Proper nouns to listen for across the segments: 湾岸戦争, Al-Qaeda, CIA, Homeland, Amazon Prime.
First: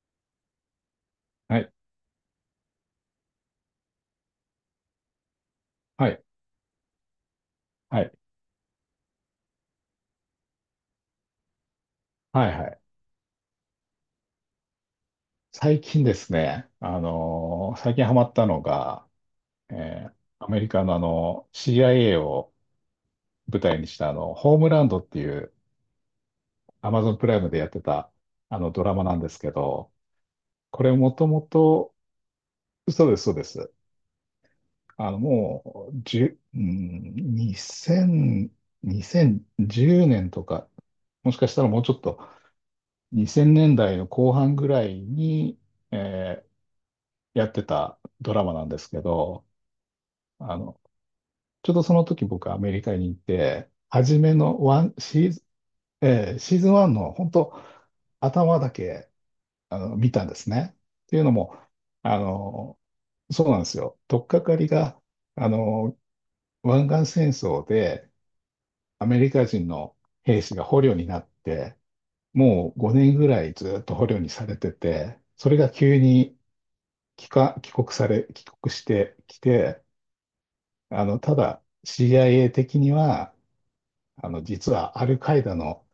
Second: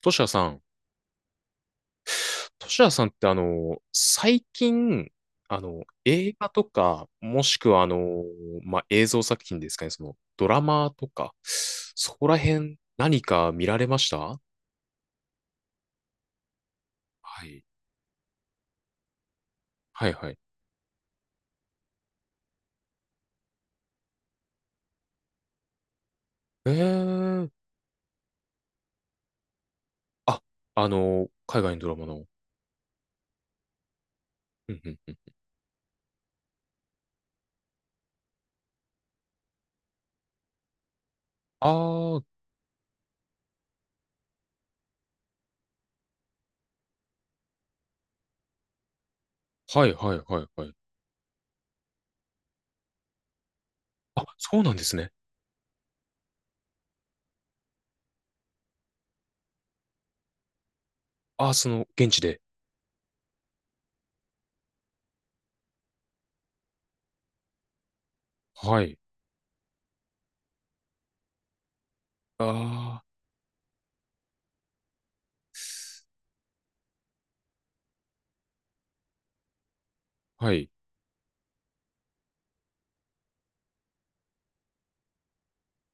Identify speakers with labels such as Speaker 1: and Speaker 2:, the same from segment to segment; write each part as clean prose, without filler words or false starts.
Speaker 1: トシヤさん。
Speaker 2: はい、
Speaker 1: トシヤさんって最近、
Speaker 2: はい、
Speaker 1: 映画とか、もしくは
Speaker 2: はい、
Speaker 1: まあ、映像作品ですかね、その、ドラマとか、そこら
Speaker 2: はい、は
Speaker 1: 辺、
Speaker 2: い。
Speaker 1: 何か見られました？
Speaker 2: 最近ですね、
Speaker 1: はい。
Speaker 2: 最近ハマったのが、え
Speaker 1: はい
Speaker 2: ー
Speaker 1: はい。
Speaker 2: アメリカのCIA を舞台にしたホームランドっていう
Speaker 1: え
Speaker 2: Amazon プライ
Speaker 1: ー、
Speaker 2: ムでやってたあのドラマなんですけど、
Speaker 1: あ、
Speaker 2: こ
Speaker 1: あ
Speaker 2: れもと
Speaker 1: の、
Speaker 2: も
Speaker 1: 海外のドラ
Speaker 2: と、
Speaker 1: マの。
Speaker 2: そうです、そうです。
Speaker 1: うんうんうん。
Speaker 2: もう、じゅ、うん、2000、2010年とか、もしかした
Speaker 1: あ
Speaker 2: らもうちょっ
Speaker 1: あ、
Speaker 2: と
Speaker 1: は
Speaker 2: 2000年代の後半ぐらいに、えやってたドラマなんですけど、
Speaker 1: いはいはい
Speaker 2: あ
Speaker 1: はい。
Speaker 2: の、ちょうどその時僕アメリカに行って、初
Speaker 1: あ、
Speaker 2: め
Speaker 1: そう
Speaker 2: の
Speaker 1: なん
Speaker 2: ワ
Speaker 1: で
Speaker 2: ン
Speaker 1: すね。
Speaker 2: シーズン、シーズン1の本当頭だけ見たんですね。っていうの
Speaker 1: あ、
Speaker 2: も、
Speaker 1: その、現
Speaker 2: あ
Speaker 1: 地で。
Speaker 2: の、そうなんですよ。取っかかりが、あの、湾岸戦争で
Speaker 1: はい。
Speaker 2: アメリカ人の兵士が捕虜になって、もう
Speaker 1: あ
Speaker 2: 5年ぐらいずっと捕虜にされてて、それが急に帰化帰国され、帰国してきて、
Speaker 1: あ、はい。
Speaker 2: ただ CIA 的には、実はアルカイダの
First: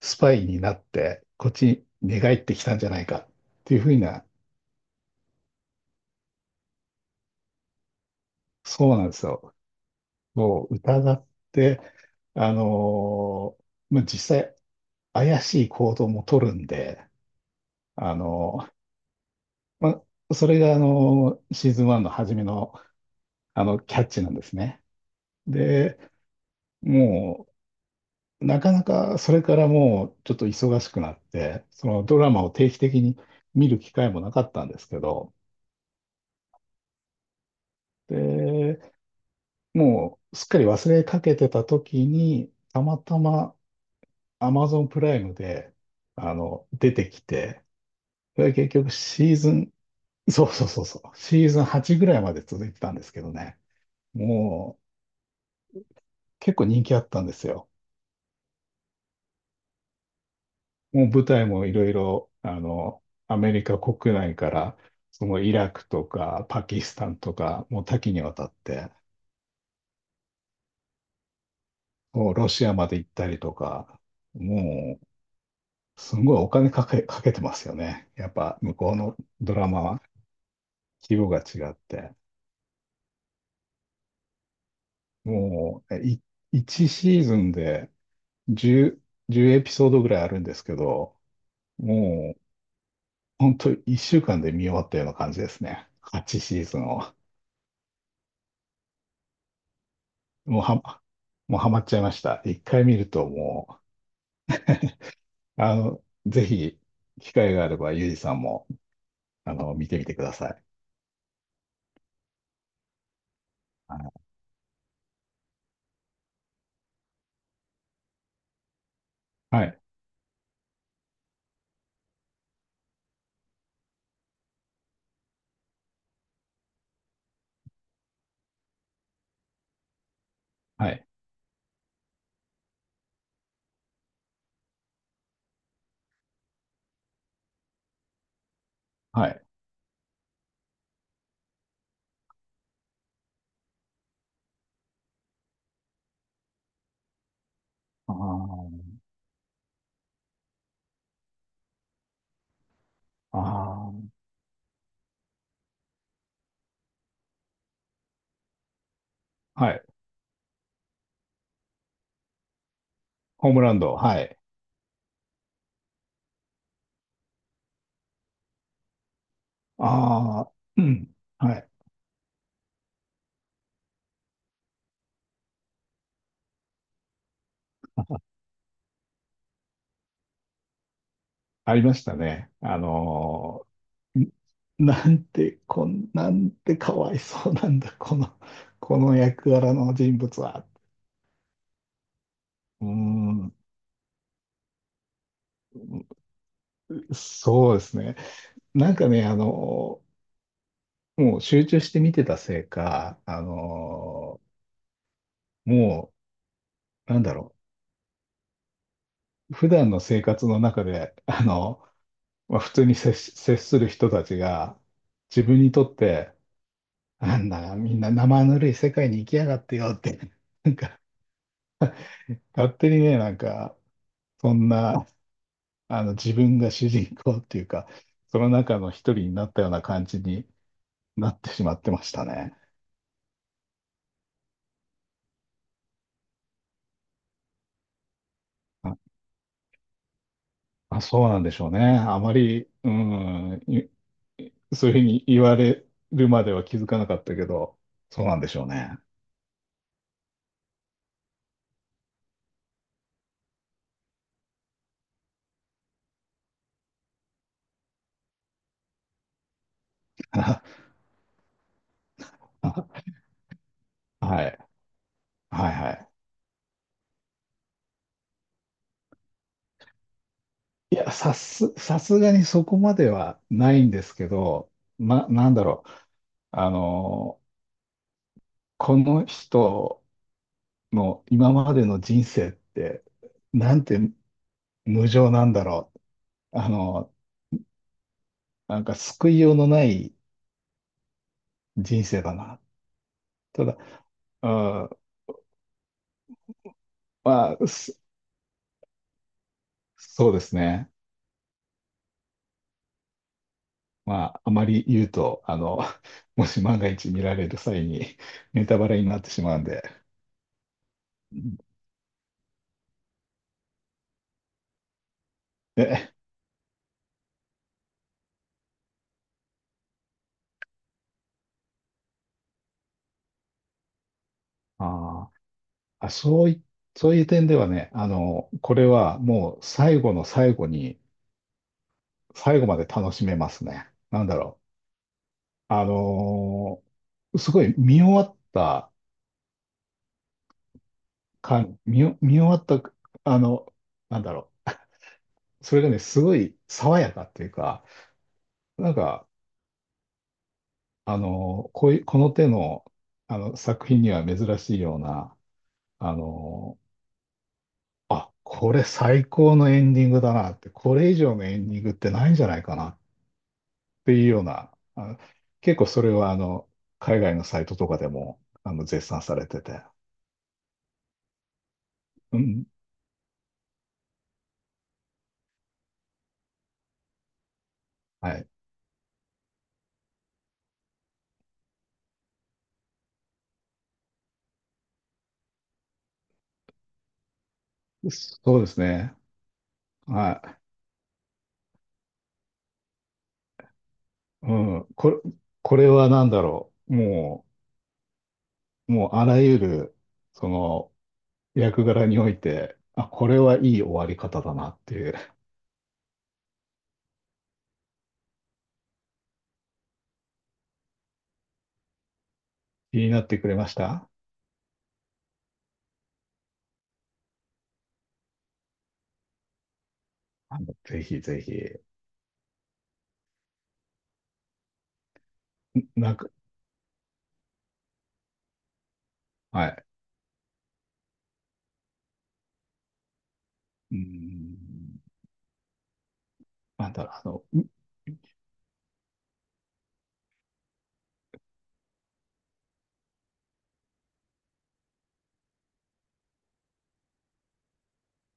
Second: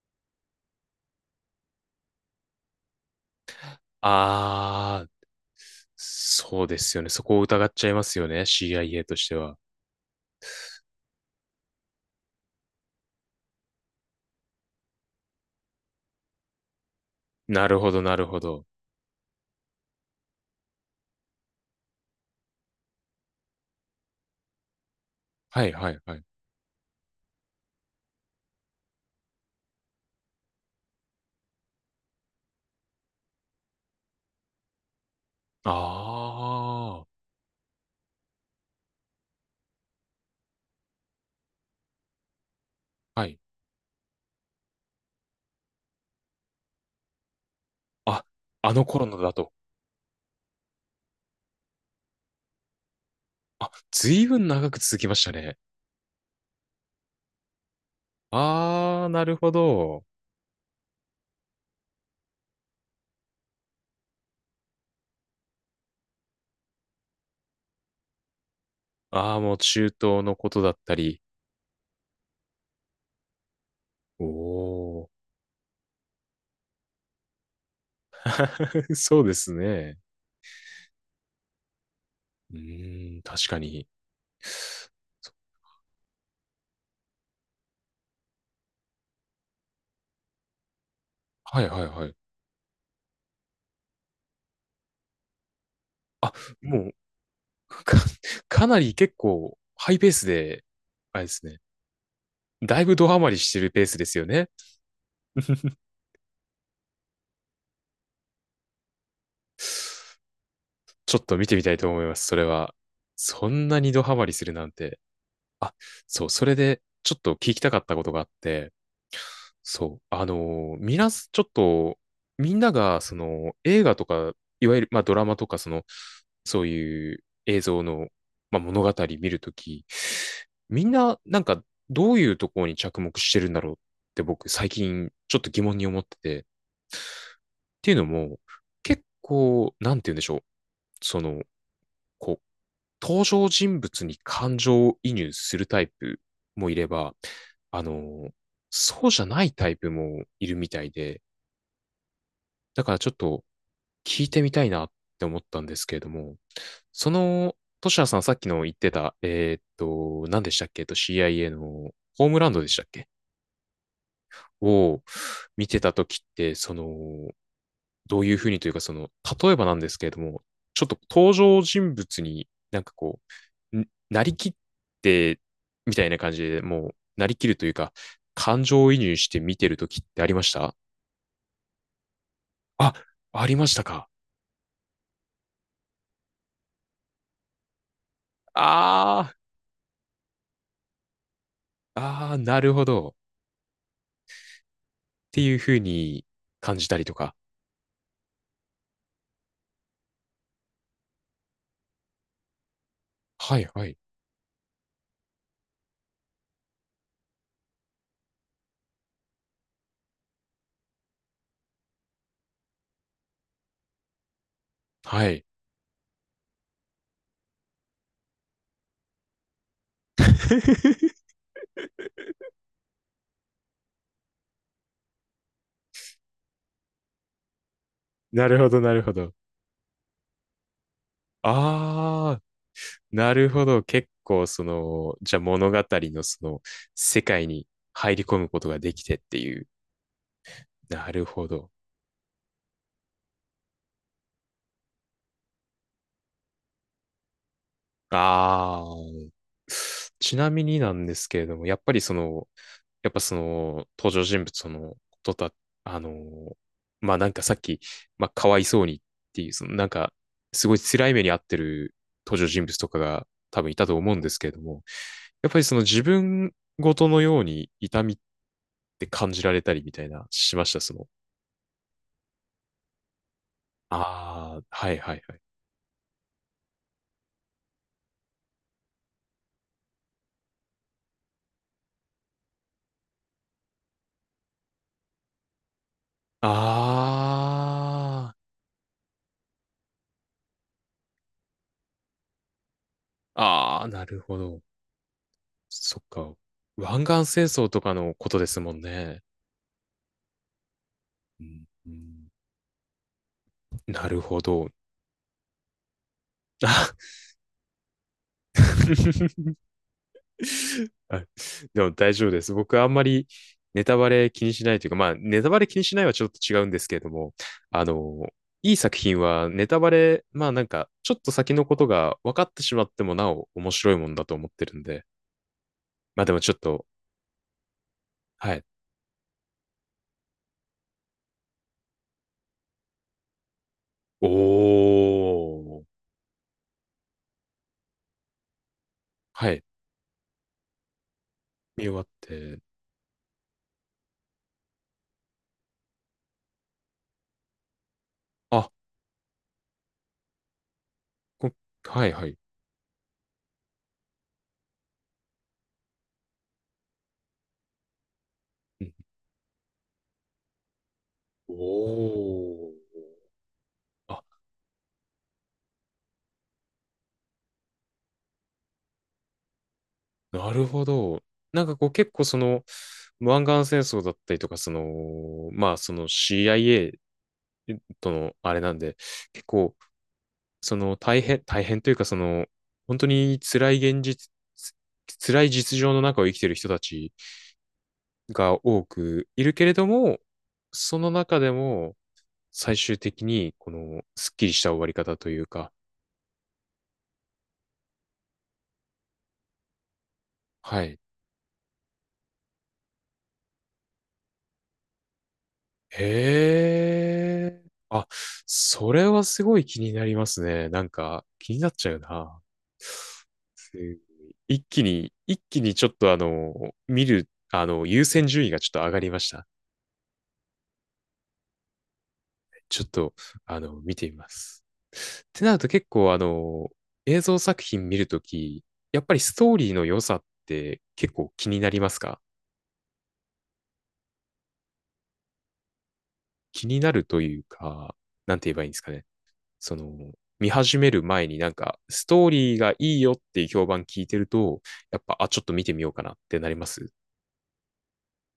Speaker 2: スパイになって、こっちに寝返ってきたんじゃないかっていうふうな、
Speaker 1: あ、そうですよね。そこを疑っちゃいますよね。
Speaker 2: そう
Speaker 1: CIA
Speaker 2: なんで
Speaker 1: と
Speaker 2: す
Speaker 1: して
Speaker 2: よ。
Speaker 1: は。
Speaker 2: もう疑って、あのまあ、実際怪しい行動も取るんで、
Speaker 1: なるほど、
Speaker 2: あ
Speaker 1: なるほど。
Speaker 2: のまあ、それが、シーズン1の初めの、キャッチなんですね。
Speaker 1: はい、はい、
Speaker 2: で、
Speaker 1: はい。
Speaker 2: もなかなかそれからもうちょっと忙しくなって、そのドラマを定期的に見る機会もなかったんですけど、
Speaker 1: ああ、
Speaker 2: で、もうすっかり忘れかけてた時に、たまた
Speaker 1: はい。
Speaker 2: ま Amazon プライムで、出てきて、
Speaker 1: あ、
Speaker 2: それが結
Speaker 1: あの
Speaker 2: 局
Speaker 1: 頃のだ
Speaker 2: シーズ
Speaker 1: と。
Speaker 2: ン、そうそうそうそう、シーズン8ぐらいまで続いてたんですけどね、
Speaker 1: あ、ずいぶん長く
Speaker 2: もう
Speaker 1: 続きましたね。
Speaker 2: 結構人気あったんですよ。
Speaker 1: ああ、なるほど。
Speaker 2: もう舞台もいろいろ、アメリカ国内から、そのイラクとかパキスタンとか、もう多岐にわたって、
Speaker 1: ああ、もう中東のことだったり。
Speaker 2: もうロシアまで行ったりとか、
Speaker 1: お
Speaker 2: もう、
Speaker 1: お、
Speaker 2: すごいお金かけ、かけてますよね。やっぱ、向こ うの
Speaker 1: そうです
Speaker 2: ドラマ
Speaker 1: ね。
Speaker 2: は、規模が違って。
Speaker 1: うーん、確かに。そ
Speaker 2: もう、1シーズンで10、じゅうエピソードぐらいあるんですけど、
Speaker 1: はい、はい、はい。
Speaker 2: もう、本当1週間で見終わったような感じですね。8
Speaker 1: あ、
Speaker 2: シーズン
Speaker 1: もう、
Speaker 2: を。
Speaker 1: か、かなり結構ハイペース
Speaker 2: もう
Speaker 1: で、
Speaker 2: は、
Speaker 1: あれです
Speaker 2: も
Speaker 1: ね。
Speaker 2: うハマっちゃいました。一
Speaker 1: だい
Speaker 2: 回見
Speaker 1: ぶド
Speaker 2: る
Speaker 1: ハ
Speaker 2: と
Speaker 1: マりしてる
Speaker 2: も
Speaker 1: ペースですよね。
Speaker 2: う、ぜひ、機会があれば、ゆうじさんも、見てみてください。
Speaker 1: ちょっと見てみたいと思います、それは。そんなにドハ
Speaker 2: は
Speaker 1: マりするなんて。あ、そう、それでちょっと聞きたかったことがあって、
Speaker 2: い、
Speaker 1: そう、みなす、ちょっと、みんなが、その、映画とか、いわゆる、まあ、ドラマとか、その、そういう映像の、まあ、物語見るとき、み
Speaker 2: は
Speaker 1: ん
Speaker 2: い、
Speaker 1: な、なんか、どういうところに着目してるんだろうって僕、最近、ちょっと疑問に思ってて、っていうのも、結
Speaker 2: はい。
Speaker 1: 構、なんて言うんでしょう。その、こう、登場人物に感情を移入するタイプもいれば、あの、
Speaker 2: あ
Speaker 1: そうじゃないタイプもいるみたいで、だからちょっ
Speaker 2: あ、
Speaker 1: と
Speaker 2: あ
Speaker 1: 聞いてみたいなって思ったんですけれども、その、トシヤさんさっきの言ってた、
Speaker 2: あ、はい。
Speaker 1: 何でしたっけCIA のホームランドでしたっけ
Speaker 2: ホームランド、はい。
Speaker 1: を見てた時って、その、どういうふうにというか、その、例えばなんですけれど
Speaker 2: あ
Speaker 1: も、
Speaker 2: あ、
Speaker 1: ち
Speaker 2: う
Speaker 1: ょっと
Speaker 2: ん、
Speaker 1: 登
Speaker 2: は
Speaker 1: 場
Speaker 2: い。
Speaker 1: 人物になんかこう、なりきって、みたいな感じで、もう、なりきるというか、感情移入して見てるときってありました？
Speaker 2: ありましたね。
Speaker 1: あ、ありましたか。
Speaker 2: ーなんてかわいそうなんだ、この、
Speaker 1: あー、
Speaker 2: 役柄の人物は。
Speaker 1: あー、なるほ
Speaker 2: うー
Speaker 1: ど。
Speaker 2: ん、
Speaker 1: っていうふうに感じたりとか。
Speaker 2: そうですね。なんかね、もう集中して見てたせいか、
Speaker 1: はい、はい、
Speaker 2: もう、なんだろう、普段の生活の中で、まあ、普通に接し、接する人たちが、
Speaker 1: は
Speaker 2: 自
Speaker 1: い。
Speaker 2: 分にとって、なんだ、みんな生ぬるい世界に行きやがってよって、なんか、勝手にね、なんか、そんな、自分が主人公っていうか、そ
Speaker 1: な
Speaker 2: の
Speaker 1: るほ
Speaker 2: 中
Speaker 1: ど、
Speaker 2: の
Speaker 1: な
Speaker 2: 一
Speaker 1: るほ
Speaker 2: 人
Speaker 1: ど。
Speaker 2: になったような感じになってしまってました
Speaker 1: あ
Speaker 2: ね。
Speaker 1: ー、なるほど。結構、その、じゃあ物語のその、世界に入り込むことがで
Speaker 2: あ、
Speaker 1: きてっていう。
Speaker 2: あ
Speaker 1: なる
Speaker 2: そうなん
Speaker 1: ほ
Speaker 2: でしょ
Speaker 1: ど。
Speaker 2: うね。あまり、そういうふうに言われるまでは気づかなかったけど、そうなんでしょう
Speaker 1: あ
Speaker 2: ね。
Speaker 1: あ、ちなみになんですけれども、やっぱりその、やっぱその、登場人物のことだ、あのー、まあなんかさっき、まあかわいそうにっていう、そのなんか、
Speaker 2: は
Speaker 1: すごい辛い目に遭ってる登場人物とかが多分いたと思うん
Speaker 2: い。
Speaker 1: です
Speaker 2: は
Speaker 1: けれ
Speaker 2: い
Speaker 1: ども、やっぱりその
Speaker 2: は
Speaker 1: 自
Speaker 2: い。
Speaker 1: 分ごとのように痛みって感じられたりみたいな、しました、そ
Speaker 2: い
Speaker 1: の。
Speaker 2: や、さすがにそこまではないんですけ
Speaker 1: ああ、
Speaker 2: ど、
Speaker 1: はいはいはい。
Speaker 2: なんだろう。あの、この人の今までの人生って、なんて無情なんだろう。あの、
Speaker 1: あ
Speaker 2: なんか救いようのない人生だな。
Speaker 1: あ、
Speaker 2: ただ、
Speaker 1: ああ、なるほ
Speaker 2: う
Speaker 1: ど。
Speaker 2: ん、
Speaker 1: そっか。湾岸戦
Speaker 2: まあ、
Speaker 1: 争とかのことですもんね。
Speaker 2: そうですね。
Speaker 1: うんうん、なる
Speaker 2: ま
Speaker 1: ほ
Speaker 2: あ、あま
Speaker 1: ど。
Speaker 2: り言うと、もし万が
Speaker 1: あ、
Speaker 2: 一見られる際に ネタバレになってしま うんで、
Speaker 1: あ、でも大丈夫です。僕あんまりネタバレ気にしないというか、まあネタバレ気にしない
Speaker 2: で、
Speaker 1: はちょっと違うんですけれども、あの、いい作品はネタバレ、まあなんかちょっと先のことが分かってしまってもなお面白いもんだと思ってるんで、
Speaker 2: あーあ、
Speaker 1: まあでも
Speaker 2: そう
Speaker 1: ちょっ
Speaker 2: い、
Speaker 1: と、
Speaker 2: そういう点ではね、
Speaker 1: はい。
Speaker 2: これはもう最後の最後に、最後まで楽しめますね。な
Speaker 1: お
Speaker 2: んだろう。
Speaker 1: ー。
Speaker 2: すごい見終わった
Speaker 1: はい。
Speaker 2: 感、
Speaker 1: 見終わっ
Speaker 2: 見終わ
Speaker 1: て、
Speaker 2: った、あの、なんだろう。それがね、すごい爽やかっていうか、
Speaker 1: あ、
Speaker 2: なんか、
Speaker 1: こ
Speaker 2: こういう、
Speaker 1: はい
Speaker 2: こ
Speaker 1: は
Speaker 2: の
Speaker 1: い。
Speaker 2: 手の、作品には珍しいような、あの、あ、これ最高のエンディングだなって、これ以上の
Speaker 1: お
Speaker 2: エンディングってないんじゃない
Speaker 1: お。
Speaker 2: かなって
Speaker 1: あ、
Speaker 2: いうような、結構それは海外のサイトとかでも絶賛されてて、
Speaker 1: なるほど。なんかこう結構そ
Speaker 2: う
Speaker 1: の、
Speaker 2: ん、
Speaker 1: 湾岸戦争だったりとか、その、まあその CIA と
Speaker 2: は
Speaker 1: の
Speaker 2: い。
Speaker 1: あれなんで、結構その大変、大変というかその、本当に辛い現実、辛い実情の中を生きてる人たち
Speaker 2: そう
Speaker 1: が
Speaker 2: です
Speaker 1: 多
Speaker 2: ね。
Speaker 1: くいるけれども、
Speaker 2: は
Speaker 1: その中でも最終的にこのスッキ
Speaker 2: い。
Speaker 1: リ
Speaker 2: う
Speaker 1: した終わ
Speaker 2: ん。
Speaker 1: り方というか、
Speaker 2: これは何だろう。もうあらゆる、そ
Speaker 1: は
Speaker 2: の、
Speaker 1: い。
Speaker 2: 役柄において、あ、これはいい終わり方だなっていう。
Speaker 1: へえ。あ、それはすごい気になりますね。なんか、気になっちゃうな。
Speaker 2: 気になってくれま
Speaker 1: す
Speaker 2: し
Speaker 1: ごい
Speaker 2: た
Speaker 1: 一気に、一気にちょっとあの、見る、あの、優先順位がちょっと上がりました。
Speaker 2: ぜひぜひ。
Speaker 1: ちょっと、あの、見てみます。ってなると結構
Speaker 2: なん
Speaker 1: あ
Speaker 2: か、
Speaker 1: の、映像作品見るとき、やっぱりストー
Speaker 2: は
Speaker 1: リーの
Speaker 2: い。
Speaker 1: 良さって結構気になりますか？
Speaker 2: うーん。
Speaker 1: 気に
Speaker 2: な
Speaker 1: な
Speaker 2: ん
Speaker 1: る
Speaker 2: だろ
Speaker 1: という
Speaker 2: う、の、
Speaker 1: か、なんて言えばいいんですかね。その、見始める前になんか、ストーリーがいいよっていう評判聞いてると、やっぱ、あ、ちょっと見てみようかなってなります？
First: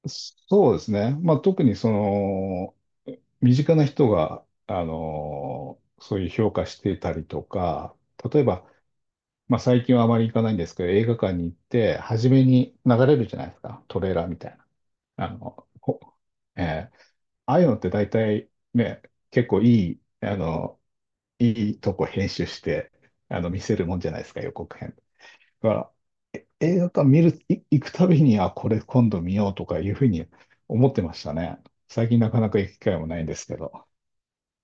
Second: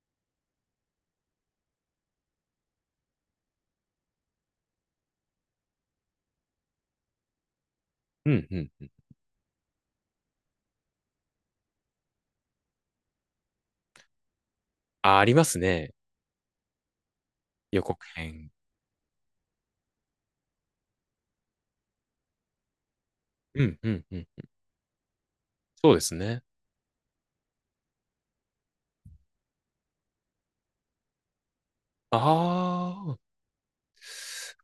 Speaker 2: そうですね。まあ、特にその、身近な人が、そういう評価してたりとか、
Speaker 1: う
Speaker 2: 例え
Speaker 1: んう
Speaker 2: ば、
Speaker 1: ん。
Speaker 2: まあ、最近はあまり行かないんですけど、映画館に行って、初めに流れるじゃないですか。トレーラーみたいな。
Speaker 1: あ、ありますね。
Speaker 2: ほえーああいうのっ
Speaker 1: 予
Speaker 2: て
Speaker 1: 告
Speaker 2: 大
Speaker 1: 編。
Speaker 2: 体ね、結構いい、あの、いいとこ編集して、見
Speaker 1: う
Speaker 2: せ
Speaker 1: ん
Speaker 2: る
Speaker 1: う
Speaker 2: もん
Speaker 1: ん
Speaker 2: じゃ
Speaker 1: う
Speaker 2: ない
Speaker 1: ん。
Speaker 2: ですか、予告編。だか
Speaker 1: そ
Speaker 2: ら、
Speaker 1: うですね。
Speaker 2: 映画館見る、い行くたびに、あ、これ今度見ようとかいうふうに思ってましたね。最
Speaker 1: あ
Speaker 2: 近なかなか行く機会も
Speaker 1: あ、
Speaker 2: ないんですけど。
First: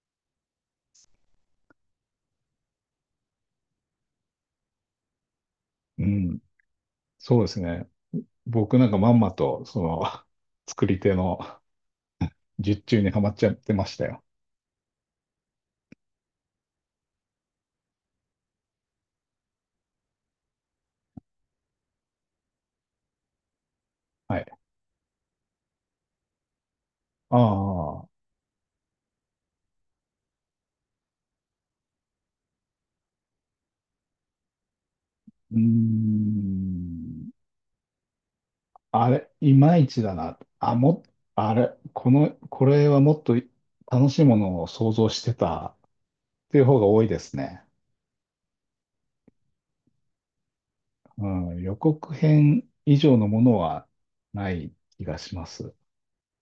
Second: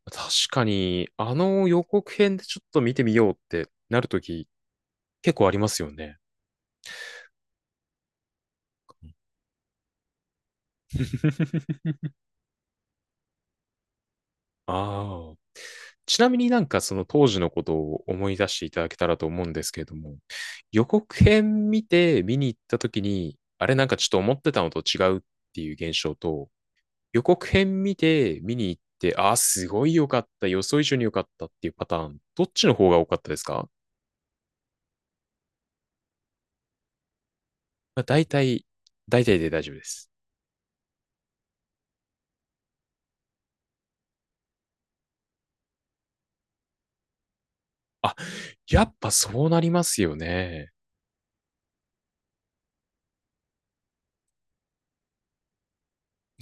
Speaker 1: 確かに、あの予告編でちょっと見てみようってなるとき、結構ありますよ
Speaker 2: う
Speaker 1: ね。
Speaker 2: ん。そうですね。僕なんかまんまと、その、作り手の 術中にはまっちゃってましたよ。
Speaker 1: ああ。ちなみになんかその当時のことを思い出していただけたらと思うんですけれども、予告編見て見に行った時に、あれなんかちょっと思
Speaker 2: は
Speaker 1: っ
Speaker 2: い。
Speaker 1: てたのと違うっていう現象と、予
Speaker 2: あ
Speaker 1: 告編見
Speaker 2: あ、う
Speaker 1: て見に行って、ああ、すごい良かった、予想以上に良かったっていうパターン、どっちの方が多かったですか？
Speaker 2: ーん。
Speaker 1: まあ、大体、
Speaker 2: あ
Speaker 1: 大
Speaker 2: れ、
Speaker 1: 体で
Speaker 2: い
Speaker 1: 大丈夫
Speaker 2: ま
Speaker 1: で
Speaker 2: いち
Speaker 1: す。
Speaker 2: だな。あ、も、あれ、この、これはもっと楽しいものを想像してたっていう方が多いですね。
Speaker 1: あ、やっぱそうなりますよね。
Speaker 2: うん、予告編以上のものはない気がします。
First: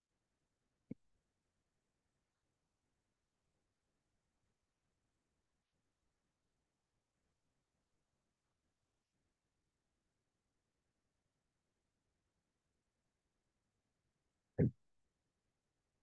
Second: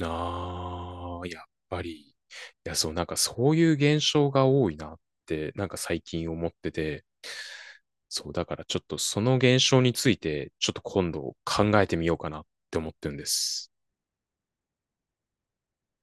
Speaker 1: ああ、やっぱり。いや、そう、なんかそういう現象が多いなって、なんか最近思ってて、そう、だからちょっとその現象について、ちょっと今度考えてみようかなって思ってるんです。